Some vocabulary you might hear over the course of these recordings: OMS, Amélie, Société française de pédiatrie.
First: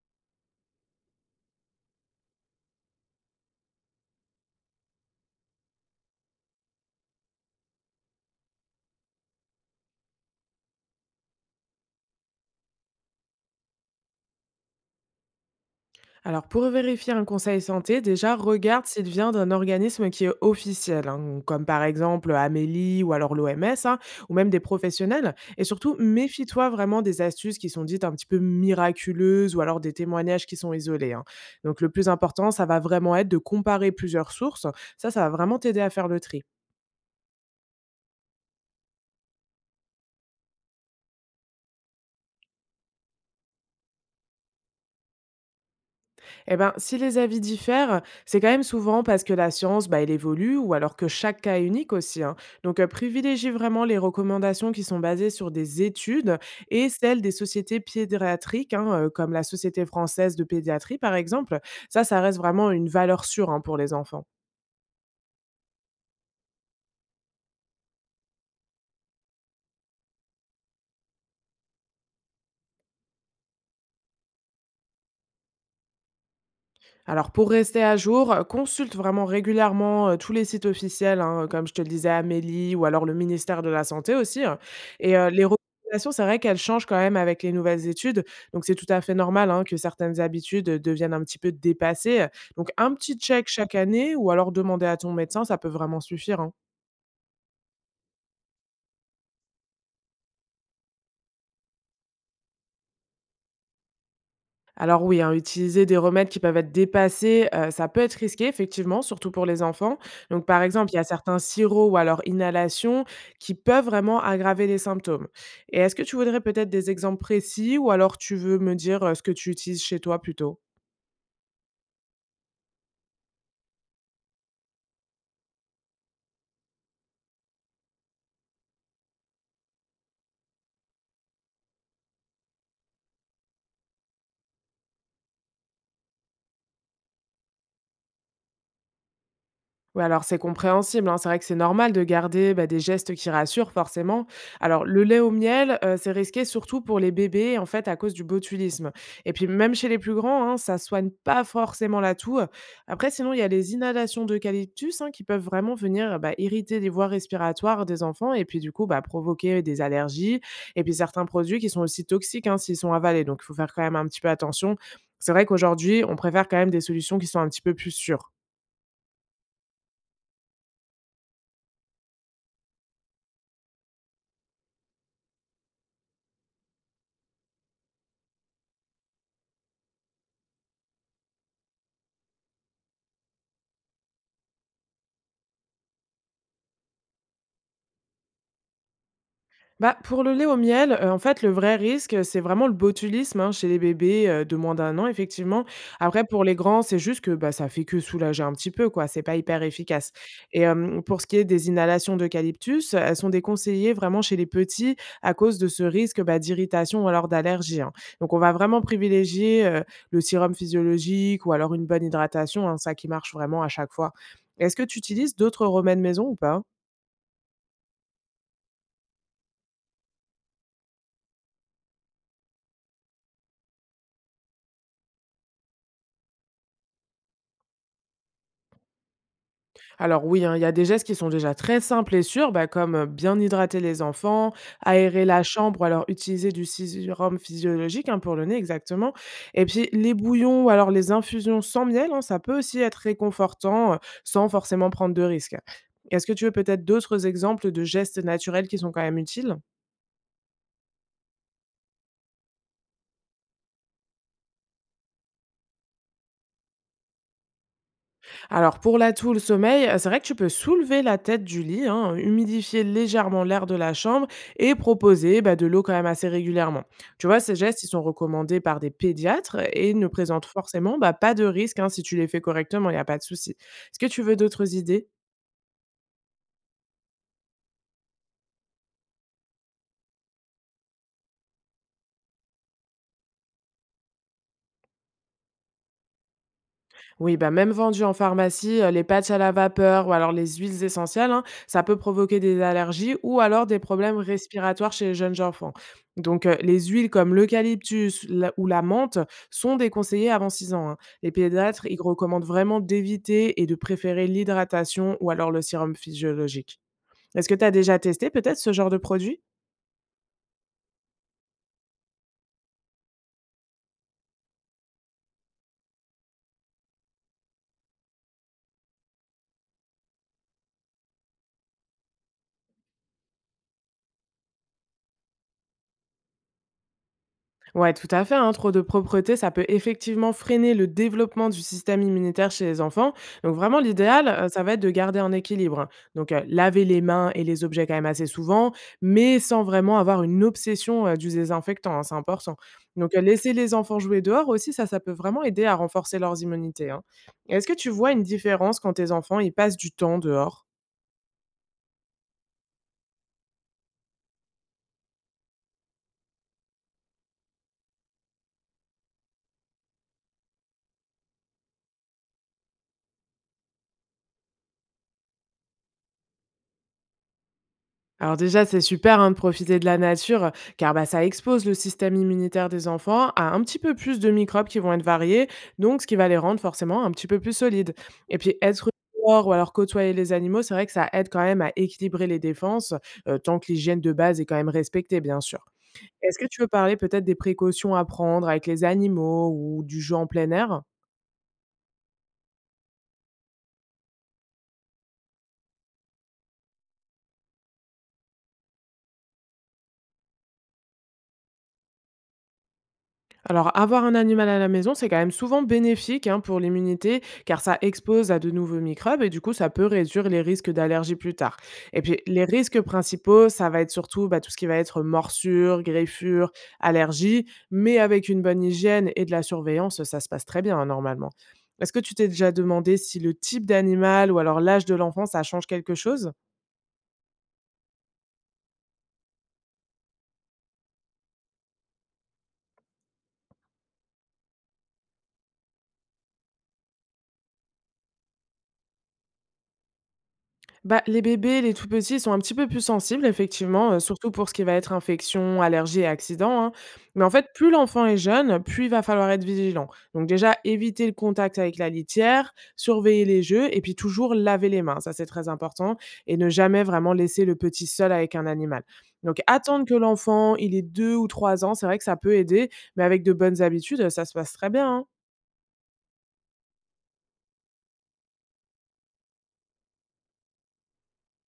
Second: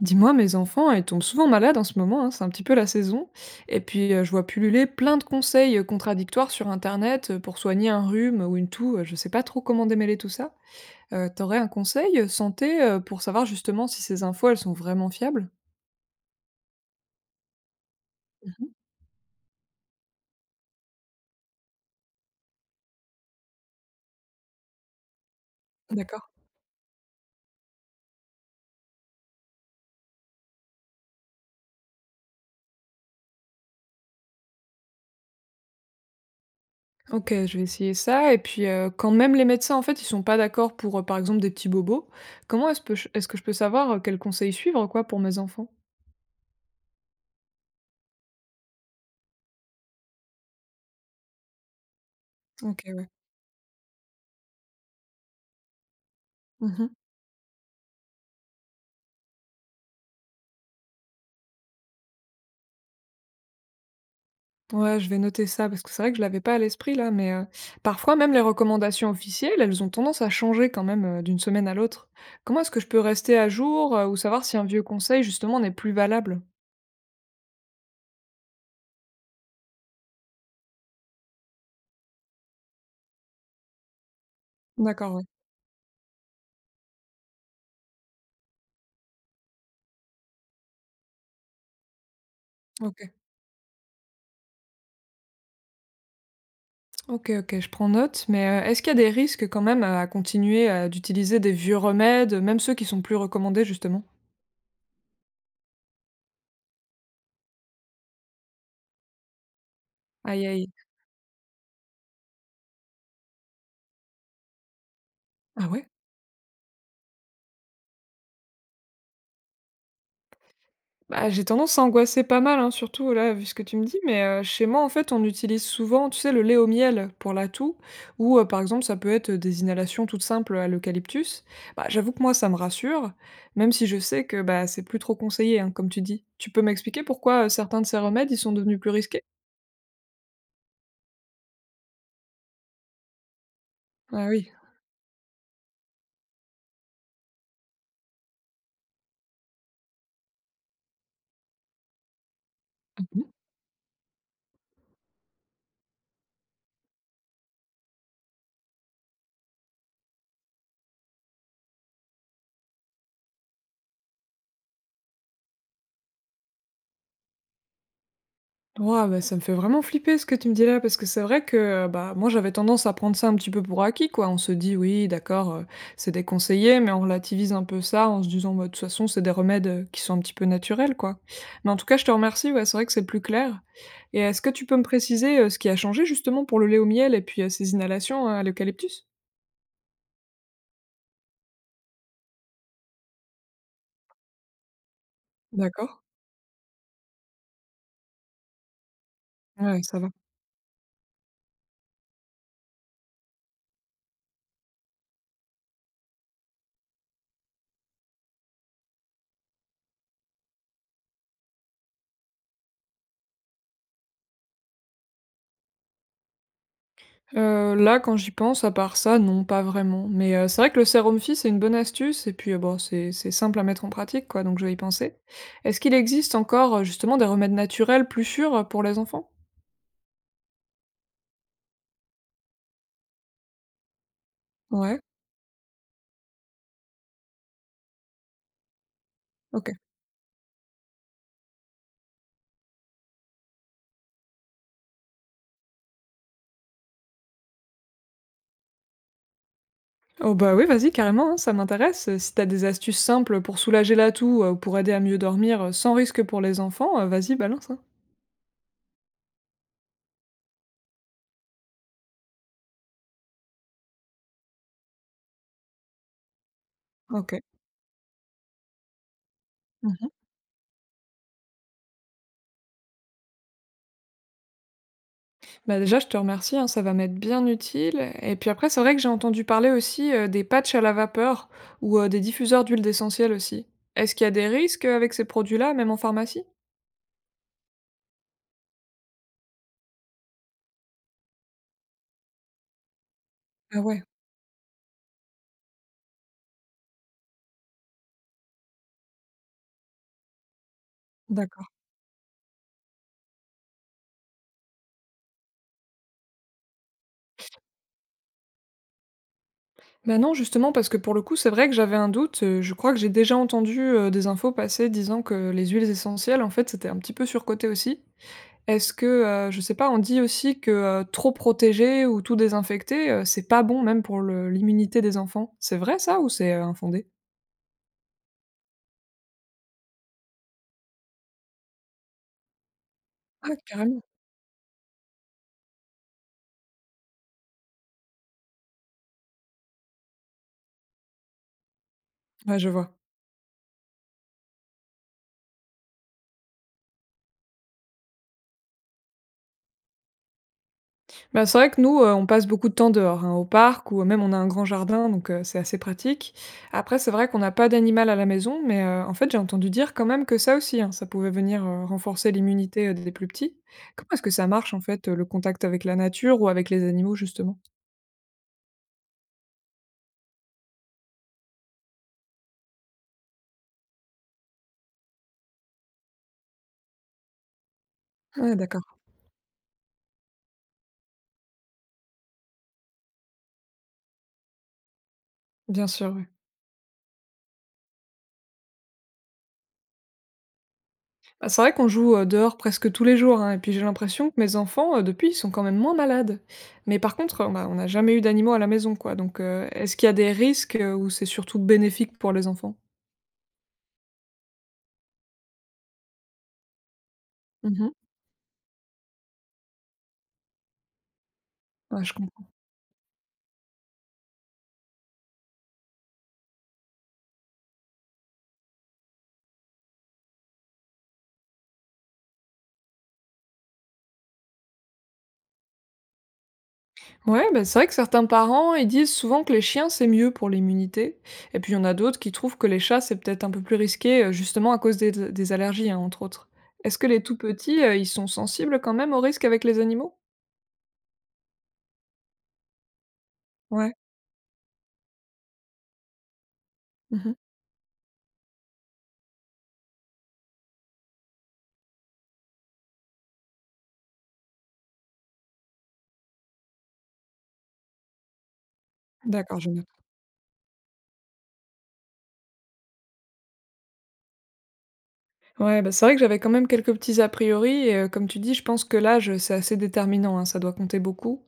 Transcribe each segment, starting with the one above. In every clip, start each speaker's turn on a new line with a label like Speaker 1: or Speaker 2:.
Speaker 1: Dis-moi, mes enfants, ils tombent souvent malades en ce moment, hein, c'est un petit peu la saison. Et puis, je vois pulluler plein de conseils contradictoires sur Internet pour soigner un rhume ou une toux. Je sais pas trop comment démêler tout ça. T'aurais un conseil santé pour savoir justement si ces infos, elles sont vraiment fiables?
Speaker 2: Alors, pour vérifier un conseil santé, déjà,
Speaker 1: Mhm.
Speaker 2: regarde s'il vient d'un organisme qui est officiel, hein, comme par exemple Amélie ou alors l'OMS, ou même des professionnels. Et surtout,
Speaker 1: D'accord.
Speaker 2: méfie-toi vraiment des astuces qui sont dites un petit peu miraculeuses ou alors des témoignages qui sont isolés, hein. Donc, le plus important, ça va vraiment être de comparer plusieurs sources. Ça va vraiment t'aider à faire le tri.
Speaker 1: Ok, je vais essayer ça. Et puis, quand même les médecins, en fait, ils sont pas d'accord pour, par exemple, des petits bobos, comment est-ce que je peux savoir quels conseils suivre, quoi, pour mes enfants?
Speaker 2: Eh ben, si les avis diffèrent, c'est quand même souvent parce que la science, bah, elle évolue ou alors que chaque cas est unique aussi, hein. Donc,
Speaker 1: Ok, ouais.
Speaker 2: privilégie vraiment les recommandations qui sont basées sur des études
Speaker 1: Mhm.
Speaker 2: et celles des sociétés pédiatriques, hein, comme la Société française de pédiatrie, par exemple. Ça reste vraiment une valeur sûre, hein, pour les enfants.
Speaker 1: Ouais, je vais noter ça parce que c'est vrai que je l'avais pas à l'esprit là, mais parfois même les recommandations officielles, elles ont tendance à changer quand même d'une semaine à l'autre. Comment est-ce que je peux rester à jour ou savoir si un vieux conseil justement n'est plus valable?
Speaker 2: Alors pour rester à jour, consulte vraiment régulièrement, tous les sites officiels, hein, comme je te le disais, Amélie ou alors le ministère de la santé aussi, hein,
Speaker 1: D'accord,
Speaker 2: et
Speaker 1: ouais.
Speaker 2: les recommandations, c'est vrai qu'elles changent quand même avec les nouvelles études, donc c'est tout à fait normal, hein, que certaines habitudes, deviennent un petit peu dépassées, donc un
Speaker 1: Ok,
Speaker 2: petit check chaque année ou alors demander à ton médecin, ça peut vraiment suffire, hein.
Speaker 1: ok, ok, je prends note, mais est-ce qu'il y a des risques quand même à continuer d'utiliser des vieux remèdes, même ceux qui sont plus recommandés justement?
Speaker 2: Alors oui, hein, utiliser des remèdes qui peuvent être dépassés, ça peut être risqué effectivement, surtout pour les enfants.
Speaker 1: Aïe,
Speaker 2: Donc par
Speaker 1: aïe.
Speaker 2: exemple, il y a certains sirops ou alors inhalations qui peuvent vraiment aggraver les symptômes.
Speaker 1: Ah
Speaker 2: Et
Speaker 1: ouais?
Speaker 2: est-ce que tu voudrais peut-être des exemples précis ou alors tu veux me dire, ce que tu utilises chez toi plutôt?
Speaker 1: Bah, j'ai tendance à angoisser pas mal, hein, surtout là, vu ce que tu me dis, mais chez moi, en fait, on utilise souvent, tu sais, le lait au miel pour la toux ou, par exemple, ça peut être des inhalations toutes simples à l'eucalyptus. Bah, j'avoue que moi, ça me rassure, même si je sais que, bah, c'est plus trop conseillé, hein, comme tu dis. Tu peux m'expliquer pourquoi, certains de ces remèdes, ils sont devenus plus risqués?
Speaker 2: Oui, alors c'est compréhensible, hein. C'est vrai que c'est normal de garder, bah, des gestes qui rassurent
Speaker 1: Ah
Speaker 2: forcément.
Speaker 1: oui.
Speaker 2: Alors le lait au miel, c'est risqué surtout pour les bébés, en fait, à cause du botulisme et puis même chez les plus grands, hein, ça soigne pas forcément la toux. Après sinon, il y a les inhalations d'eucalyptus, hein, qui peuvent vraiment venir, bah, irriter les voies respiratoires des enfants et puis du coup, bah, provoquer des allergies et puis certains produits qui sont aussi toxiques, hein, s'ils sont avalés, donc il faut faire quand même un petit peu attention. C'est vrai qu'aujourd'hui, on préfère quand même des solutions qui sont un petit peu plus sûres.
Speaker 1: Ouah, bah, ça me fait vraiment flipper ce que tu me dis là, parce que c'est vrai que bah, moi j'avais tendance à prendre ça un petit peu pour acquis, quoi. On se dit, oui, d'accord, c'est déconseillé, mais on relativise un peu ça en se disant, bah, de toute façon, c'est des remèdes qui sont un petit peu naturels, quoi. Mais en tout cas, je te remercie, ouais, c'est vrai que c'est plus clair. Et est-ce que tu peux me préciser ce qui a changé justement pour le lait au miel et puis ces inhalations à l'eucalyptus?
Speaker 2: Bah, pour le lait au miel, en fait, le vrai risque, c'est vraiment le botulisme, hein, chez les bébés, de moins d'1 an, effectivement.
Speaker 1: D'accord.
Speaker 2: Après, pour les grands, c'est juste que, bah, ça fait que soulager un petit peu, quoi, c'est pas hyper
Speaker 1: Ouais, ça va.
Speaker 2: efficace et pour ce qui est des inhalations d'eucalyptus, elles sont déconseillées vraiment chez les petits à cause de ce risque, bah, d'irritation ou alors d'allergie, hein. Donc on va vraiment privilégier, le sérum physiologique ou alors une bonne hydratation, hein, ça qui marche vraiment à chaque fois. Est-ce que tu utilises d'autres remèdes maison ou pas?
Speaker 1: Là, quand j'y pense, à part ça, non, pas vraiment. Mais, c'est vrai que le sérum Phi, c'est une bonne astuce et puis, bon, c'est simple à mettre en pratique, quoi, donc je vais y penser. Est-ce qu'il existe encore, justement des remèdes naturels plus sûrs, pour les enfants?
Speaker 2: Alors oui, hein, il y a des gestes qui sont déjà très simples et sûrs, bah, comme bien hydrater les enfants,
Speaker 1: Ouais,
Speaker 2: aérer la chambre, ou alors utiliser du sérum physiologique, hein, pour le nez, exactement. Et
Speaker 1: OK.
Speaker 2: puis les bouillons ou alors les infusions sans miel, hein, ça peut aussi être réconfortant sans forcément prendre de risques. Est-ce que tu veux peut-être d'autres exemples de gestes naturels qui sont quand même utiles?
Speaker 1: Oh bah, oui, vas-y, carrément, hein, ça m'intéresse. Si t'as des astuces simples pour soulager la toux, ou pour aider à mieux dormir, sans risque pour les enfants, vas-y, balance, hein.
Speaker 2: Alors pour l'atout, le sommeil, c'est vrai que tu peux soulever la tête du lit, hein, humidifier légèrement l'air de la chambre et proposer, bah, de l'eau quand même assez régulièrement. Tu
Speaker 1: OK.
Speaker 2: vois, ces gestes, ils sont recommandés par des pédiatres et
Speaker 1: Mmh.
Speaker 2: ne présentent forcément, bah, pas de risque, hein, si tu les fais correctement, il n'y a pas de souci. Est-ce que tu veux d'autres idées?
Speaker 1: Bah, déjà, je te remercie, hein, ça va m'être bien utile. Et puis après, c'est vrai que j'ai entendu parler aussi des patchs à la vapeur ou des diffuseurs d'huile d'essentiel aussi. Est-ce qu'il y a des risques avec ces produits-là, même en pharmacie?
Speaker 2: Oui, bah, même vendues en pharmacie, les patchs à la vapeur ou alors les huiles essentielles, hein, ça peut provoquer des allergies ou alors des
Speaker 1: Ah ouais,
Speaker 2: problèmes respiratoires chez les jeunes enfants. Donc, les huiles comme l'eucalyptus la ou la menthe sont déconseillées avant 6 ans, hein. Les
Speaker 1: d'accord.
Speaker 2: pédiatres, ils recommandent vraiment d'éviter et de préférer l'hydratation ou alors le sérum physiologique. Est-ce que tu as déjà testé peut-être ce genre de produit?
Speaker 1: Bah non, justement, parce que pour le coup, c'est vrai que j'avais un doute. Je crois que j'ai déjà entendu des infos passer disant que les huiles essentielles, en fait, c'était un petit peu surcoté aussi. Est-ce que, je sais pas, on dit aussi que trop protégé ou tout désinfecté, c'est pas bon même pour l'immunité des enfants. C'est vrai ça ou c'est infondé?
Speaker 2: Ouais, tout à fait, hein. Trop de propreté, ça peut effectivement freiner le développement du système immunitaire chez les enfants. Donc
Speaker 1: Ah,
Speaker 2: vraiment,
Speaker 1: carrément.
Speaker 2: l'idéal, ça va être de garder un équilibre, hein. Donc laver les mains et les objets quand même assez souvent, mais sans vraiment avoir une obsession du désinfectant, hein, c'est important.
Speaker 1: Ouais, je vois.
Speaker 2: Donc laisser les enfants jouer dehors aussi, ça peut vraiment aider à renforcer leurs immunités, hein. Est-ce que tu vois une différence quand tes enfants ils passent du temps dehors?
Speaker 1: Bah, c'est vrai que nous, on passe beaucoup de temps dehors, hein, au parc ou même on a un grand jardin donc c'est assez pratique. Après c'est vrai qu'on n'a pas d'animal à la maison mais en fait, j'ai entendu dire quand même que ça aussi, hein, ça pouvait venir, renforcer l'immunité, des plus petits. Comment est-ce que ça marche en fait, le contact avec la nature ou avec les animaux justement?
Speaker 2: Alors déjà, c'est super, hein, de profiter de la nature, car bah, ça expose le système immunitaire des enfants à un petit peu plus de microbes qui vont être variés, donc ce qui va les rendre forcément un petit peu plus solides. Et
Speaker 1: Ouais,
Speaker 2: puis être
Speaker 1: d'accord,
Speaker 2: dehors ou alors côtoyer les animaux, c'est vrai que ça aide quand même à équilibrer les défenses, tant que l'hygiène de base est quand même respectée, bien sûr.
Speaker 1: bien sûr, ouais.
Speaker 2: Est-ce que tu veux parler peut-être des précautions à prendre avec les animaux ou du jeu en plein air?
Speaker 1: Bah, c'est vrai qu'on joue, dehors presque tous les jours, hein et puis j'ai l'impression que mes enfants, depuis, ils sont quand même moins malades. Mais par contre, on n'a jamais eu d'animaux à la maison, quoi, donc est-ce qu'il y a des risques, ou c'est surtout bénéfique pour les enfants?
Speaker 2: Alors, avoir un animal à la maison, c'est quand même souvent bénéfique, hein, pour l'immunité, car ça
Speaker 1: Mmh.
Speaker 2: expose à de nouveaux microbes et du coup, ça peut réduire les risques d'allergie plus tard. Et
Speaker 1: Ouais, je
Speaker 2: puis, les
Speaker 1: comprends.
Speaker 2: risques principaux, ça va être surtout bah, tout ce qui va être morsure, greffure, allergie, mais avec une bonne hygiène et de la surveillance, ça se passe très bien, hein, normalement. Est-ce que tu t'es déjà demandé si le type d'animal ou alors l'âge de l'enfant, ça change quelque chose?
Speaker 1: Ouais, bah, c'est vrai que certains parents, ils disent souvent que les chiens, c'est mieux pour l'immunité et puis il y en a d'autres qui trouvent que les chats, c'est peut-être un peu plus risqué, justement à cause des allergies, hein, entre autres. Est-ce que les tout petits, ils sont sensibles quand même aux risques avec les animaux?
Speaker 2: Bah, les bébés, les tout petits, ils sont un petit peu plus sensibles effectivement,
Speaker 1: Ouais.
Speaker 2: surtout pour ce qui va être infection, allergie et accident, hein. Mais en
Speaker 1: Mmh.
Speaker 2: fait, plus l'enfant est jeune, plus il va falloir être vigilant. Donc déjà, éviter le contact avec la litière, surveiller les jeux et puis toujours laver les mains, ça c'est très important, et ne jamais vraiment laisser le petit seul avec un animal. Donc
Speaker 1: D'accord, je.
Speaker 2: attendre que l'enfant, il ait 2 ou 3 ans, c'est vrai que ça peut aider, mais avec de bonnes habitudes, ça se passe très bien, hein.
Speaker 1: Ouais, bah, c'est vrai que j'avais quand même quelques petits a priori et comme tu dis, je pense que l'âge, c'est assez déterminant, hein, ça doit compter beaucoup.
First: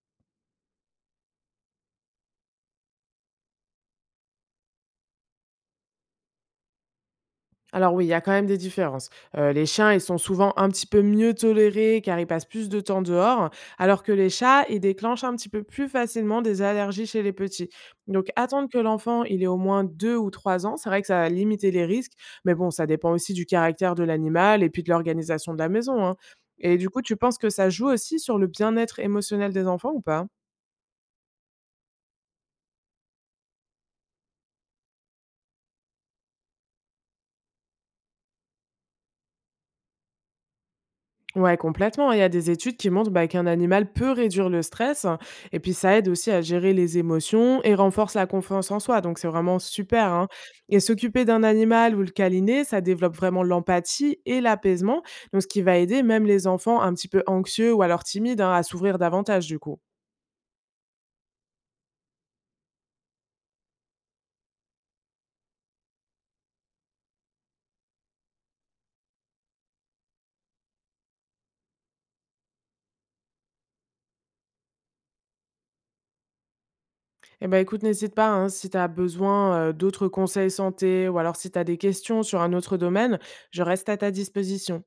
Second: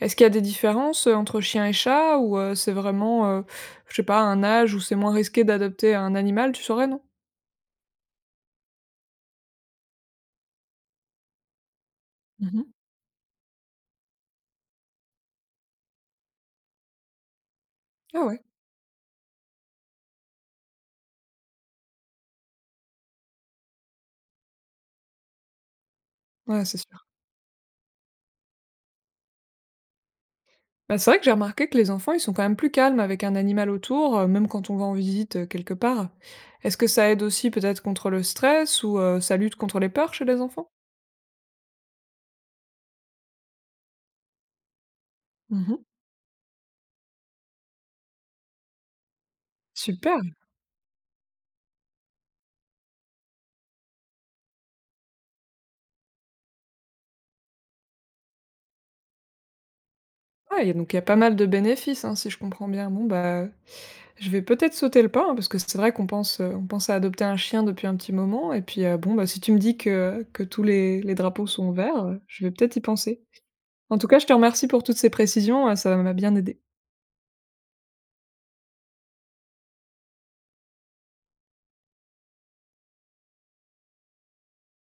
Speaker 1: Est-ce qu'il y a des différences, entre chien et chat ou c'est vraiment, je sais pas, un âge où c'est moins risqué d'adopter un animal, tu saurais, non?
Speaker 2: Alors oui, il y a quand même des différences. Les chiens, ils sont souvent un petit peu mieux tolérés car ils passent
Speaker 1: Mmh.
Speaker 2: plus de temps dehors, alors que les chats, ils déclenchent un petit peu plus facilement des allergies chez les petits.
Speaker 1: Ah
Speaker 2: Donc
Speaker 1: ouais,
Speaker 2: attendre que l'enfant, il ait au moins deux ou trois ans, c'est vrai que ça va limiter les risques, mais bon, ça dépend aussi du caractère de l'animal et puis de l'organisation de la maison, hein.
Speaker 1: ouais, c'est
Speaker 2: Et du coup,
Speaker 1: sûr.
Speaker 2: tu penses que ça joue aussi sur le bien-être émotionnel des enfants ou pas?
Speaker 1: Bah, c'est vrai que j'ai remarqué que les enfants, ils sont quand même plus calmes avec un animal autour, même quand on va en visite, quelque part. Est-ce que ça aide aussi peut-être contre le stress ou ça lutte contre les peurs chez les enfants?
Speaker 2: Ouais, complètement, hein. Il y a des études qui montrent bah, qu'un animal peut réduire le stress et puis
Speaker 1: Mmh.
Speaker 2: ça aide aussi à gérer les émotions et renforce la confiance en soi. Donc c'est vraiment super, hein.
Speaker 1: Super!
Speaker 2: Et s'occuper d'un animal ou le câliner, ça développe vraiment l'empathie et l'apaisement. Donc ce qui va aider même les enfants un petit peu anxieux ou alors timides, hein, à s'ouvrir davantage du coup.
Speaker 1: Ouais, et donc il y a pas mal de bénéfices, hein, si je comprends bien. Bon, bah, je vais peut-être sauter le pas, hein, parce que c'est vrai qu'on pense, on pense à adopter un chien depuis un petit moment et puis, bon, bah, si tu me dis que tous les drapeaux sont verts, je vais peut-être y penser. En tout cas, je te remercie pour toutes ces précisions, ça m'a bien aidé.
Speaker 2: Eh ben écoute, n'hésite pas, hein, si tu as besoin d'autres conseils santé ou alors si tu as des questions sur un autre domaine, je reste à ta disposition.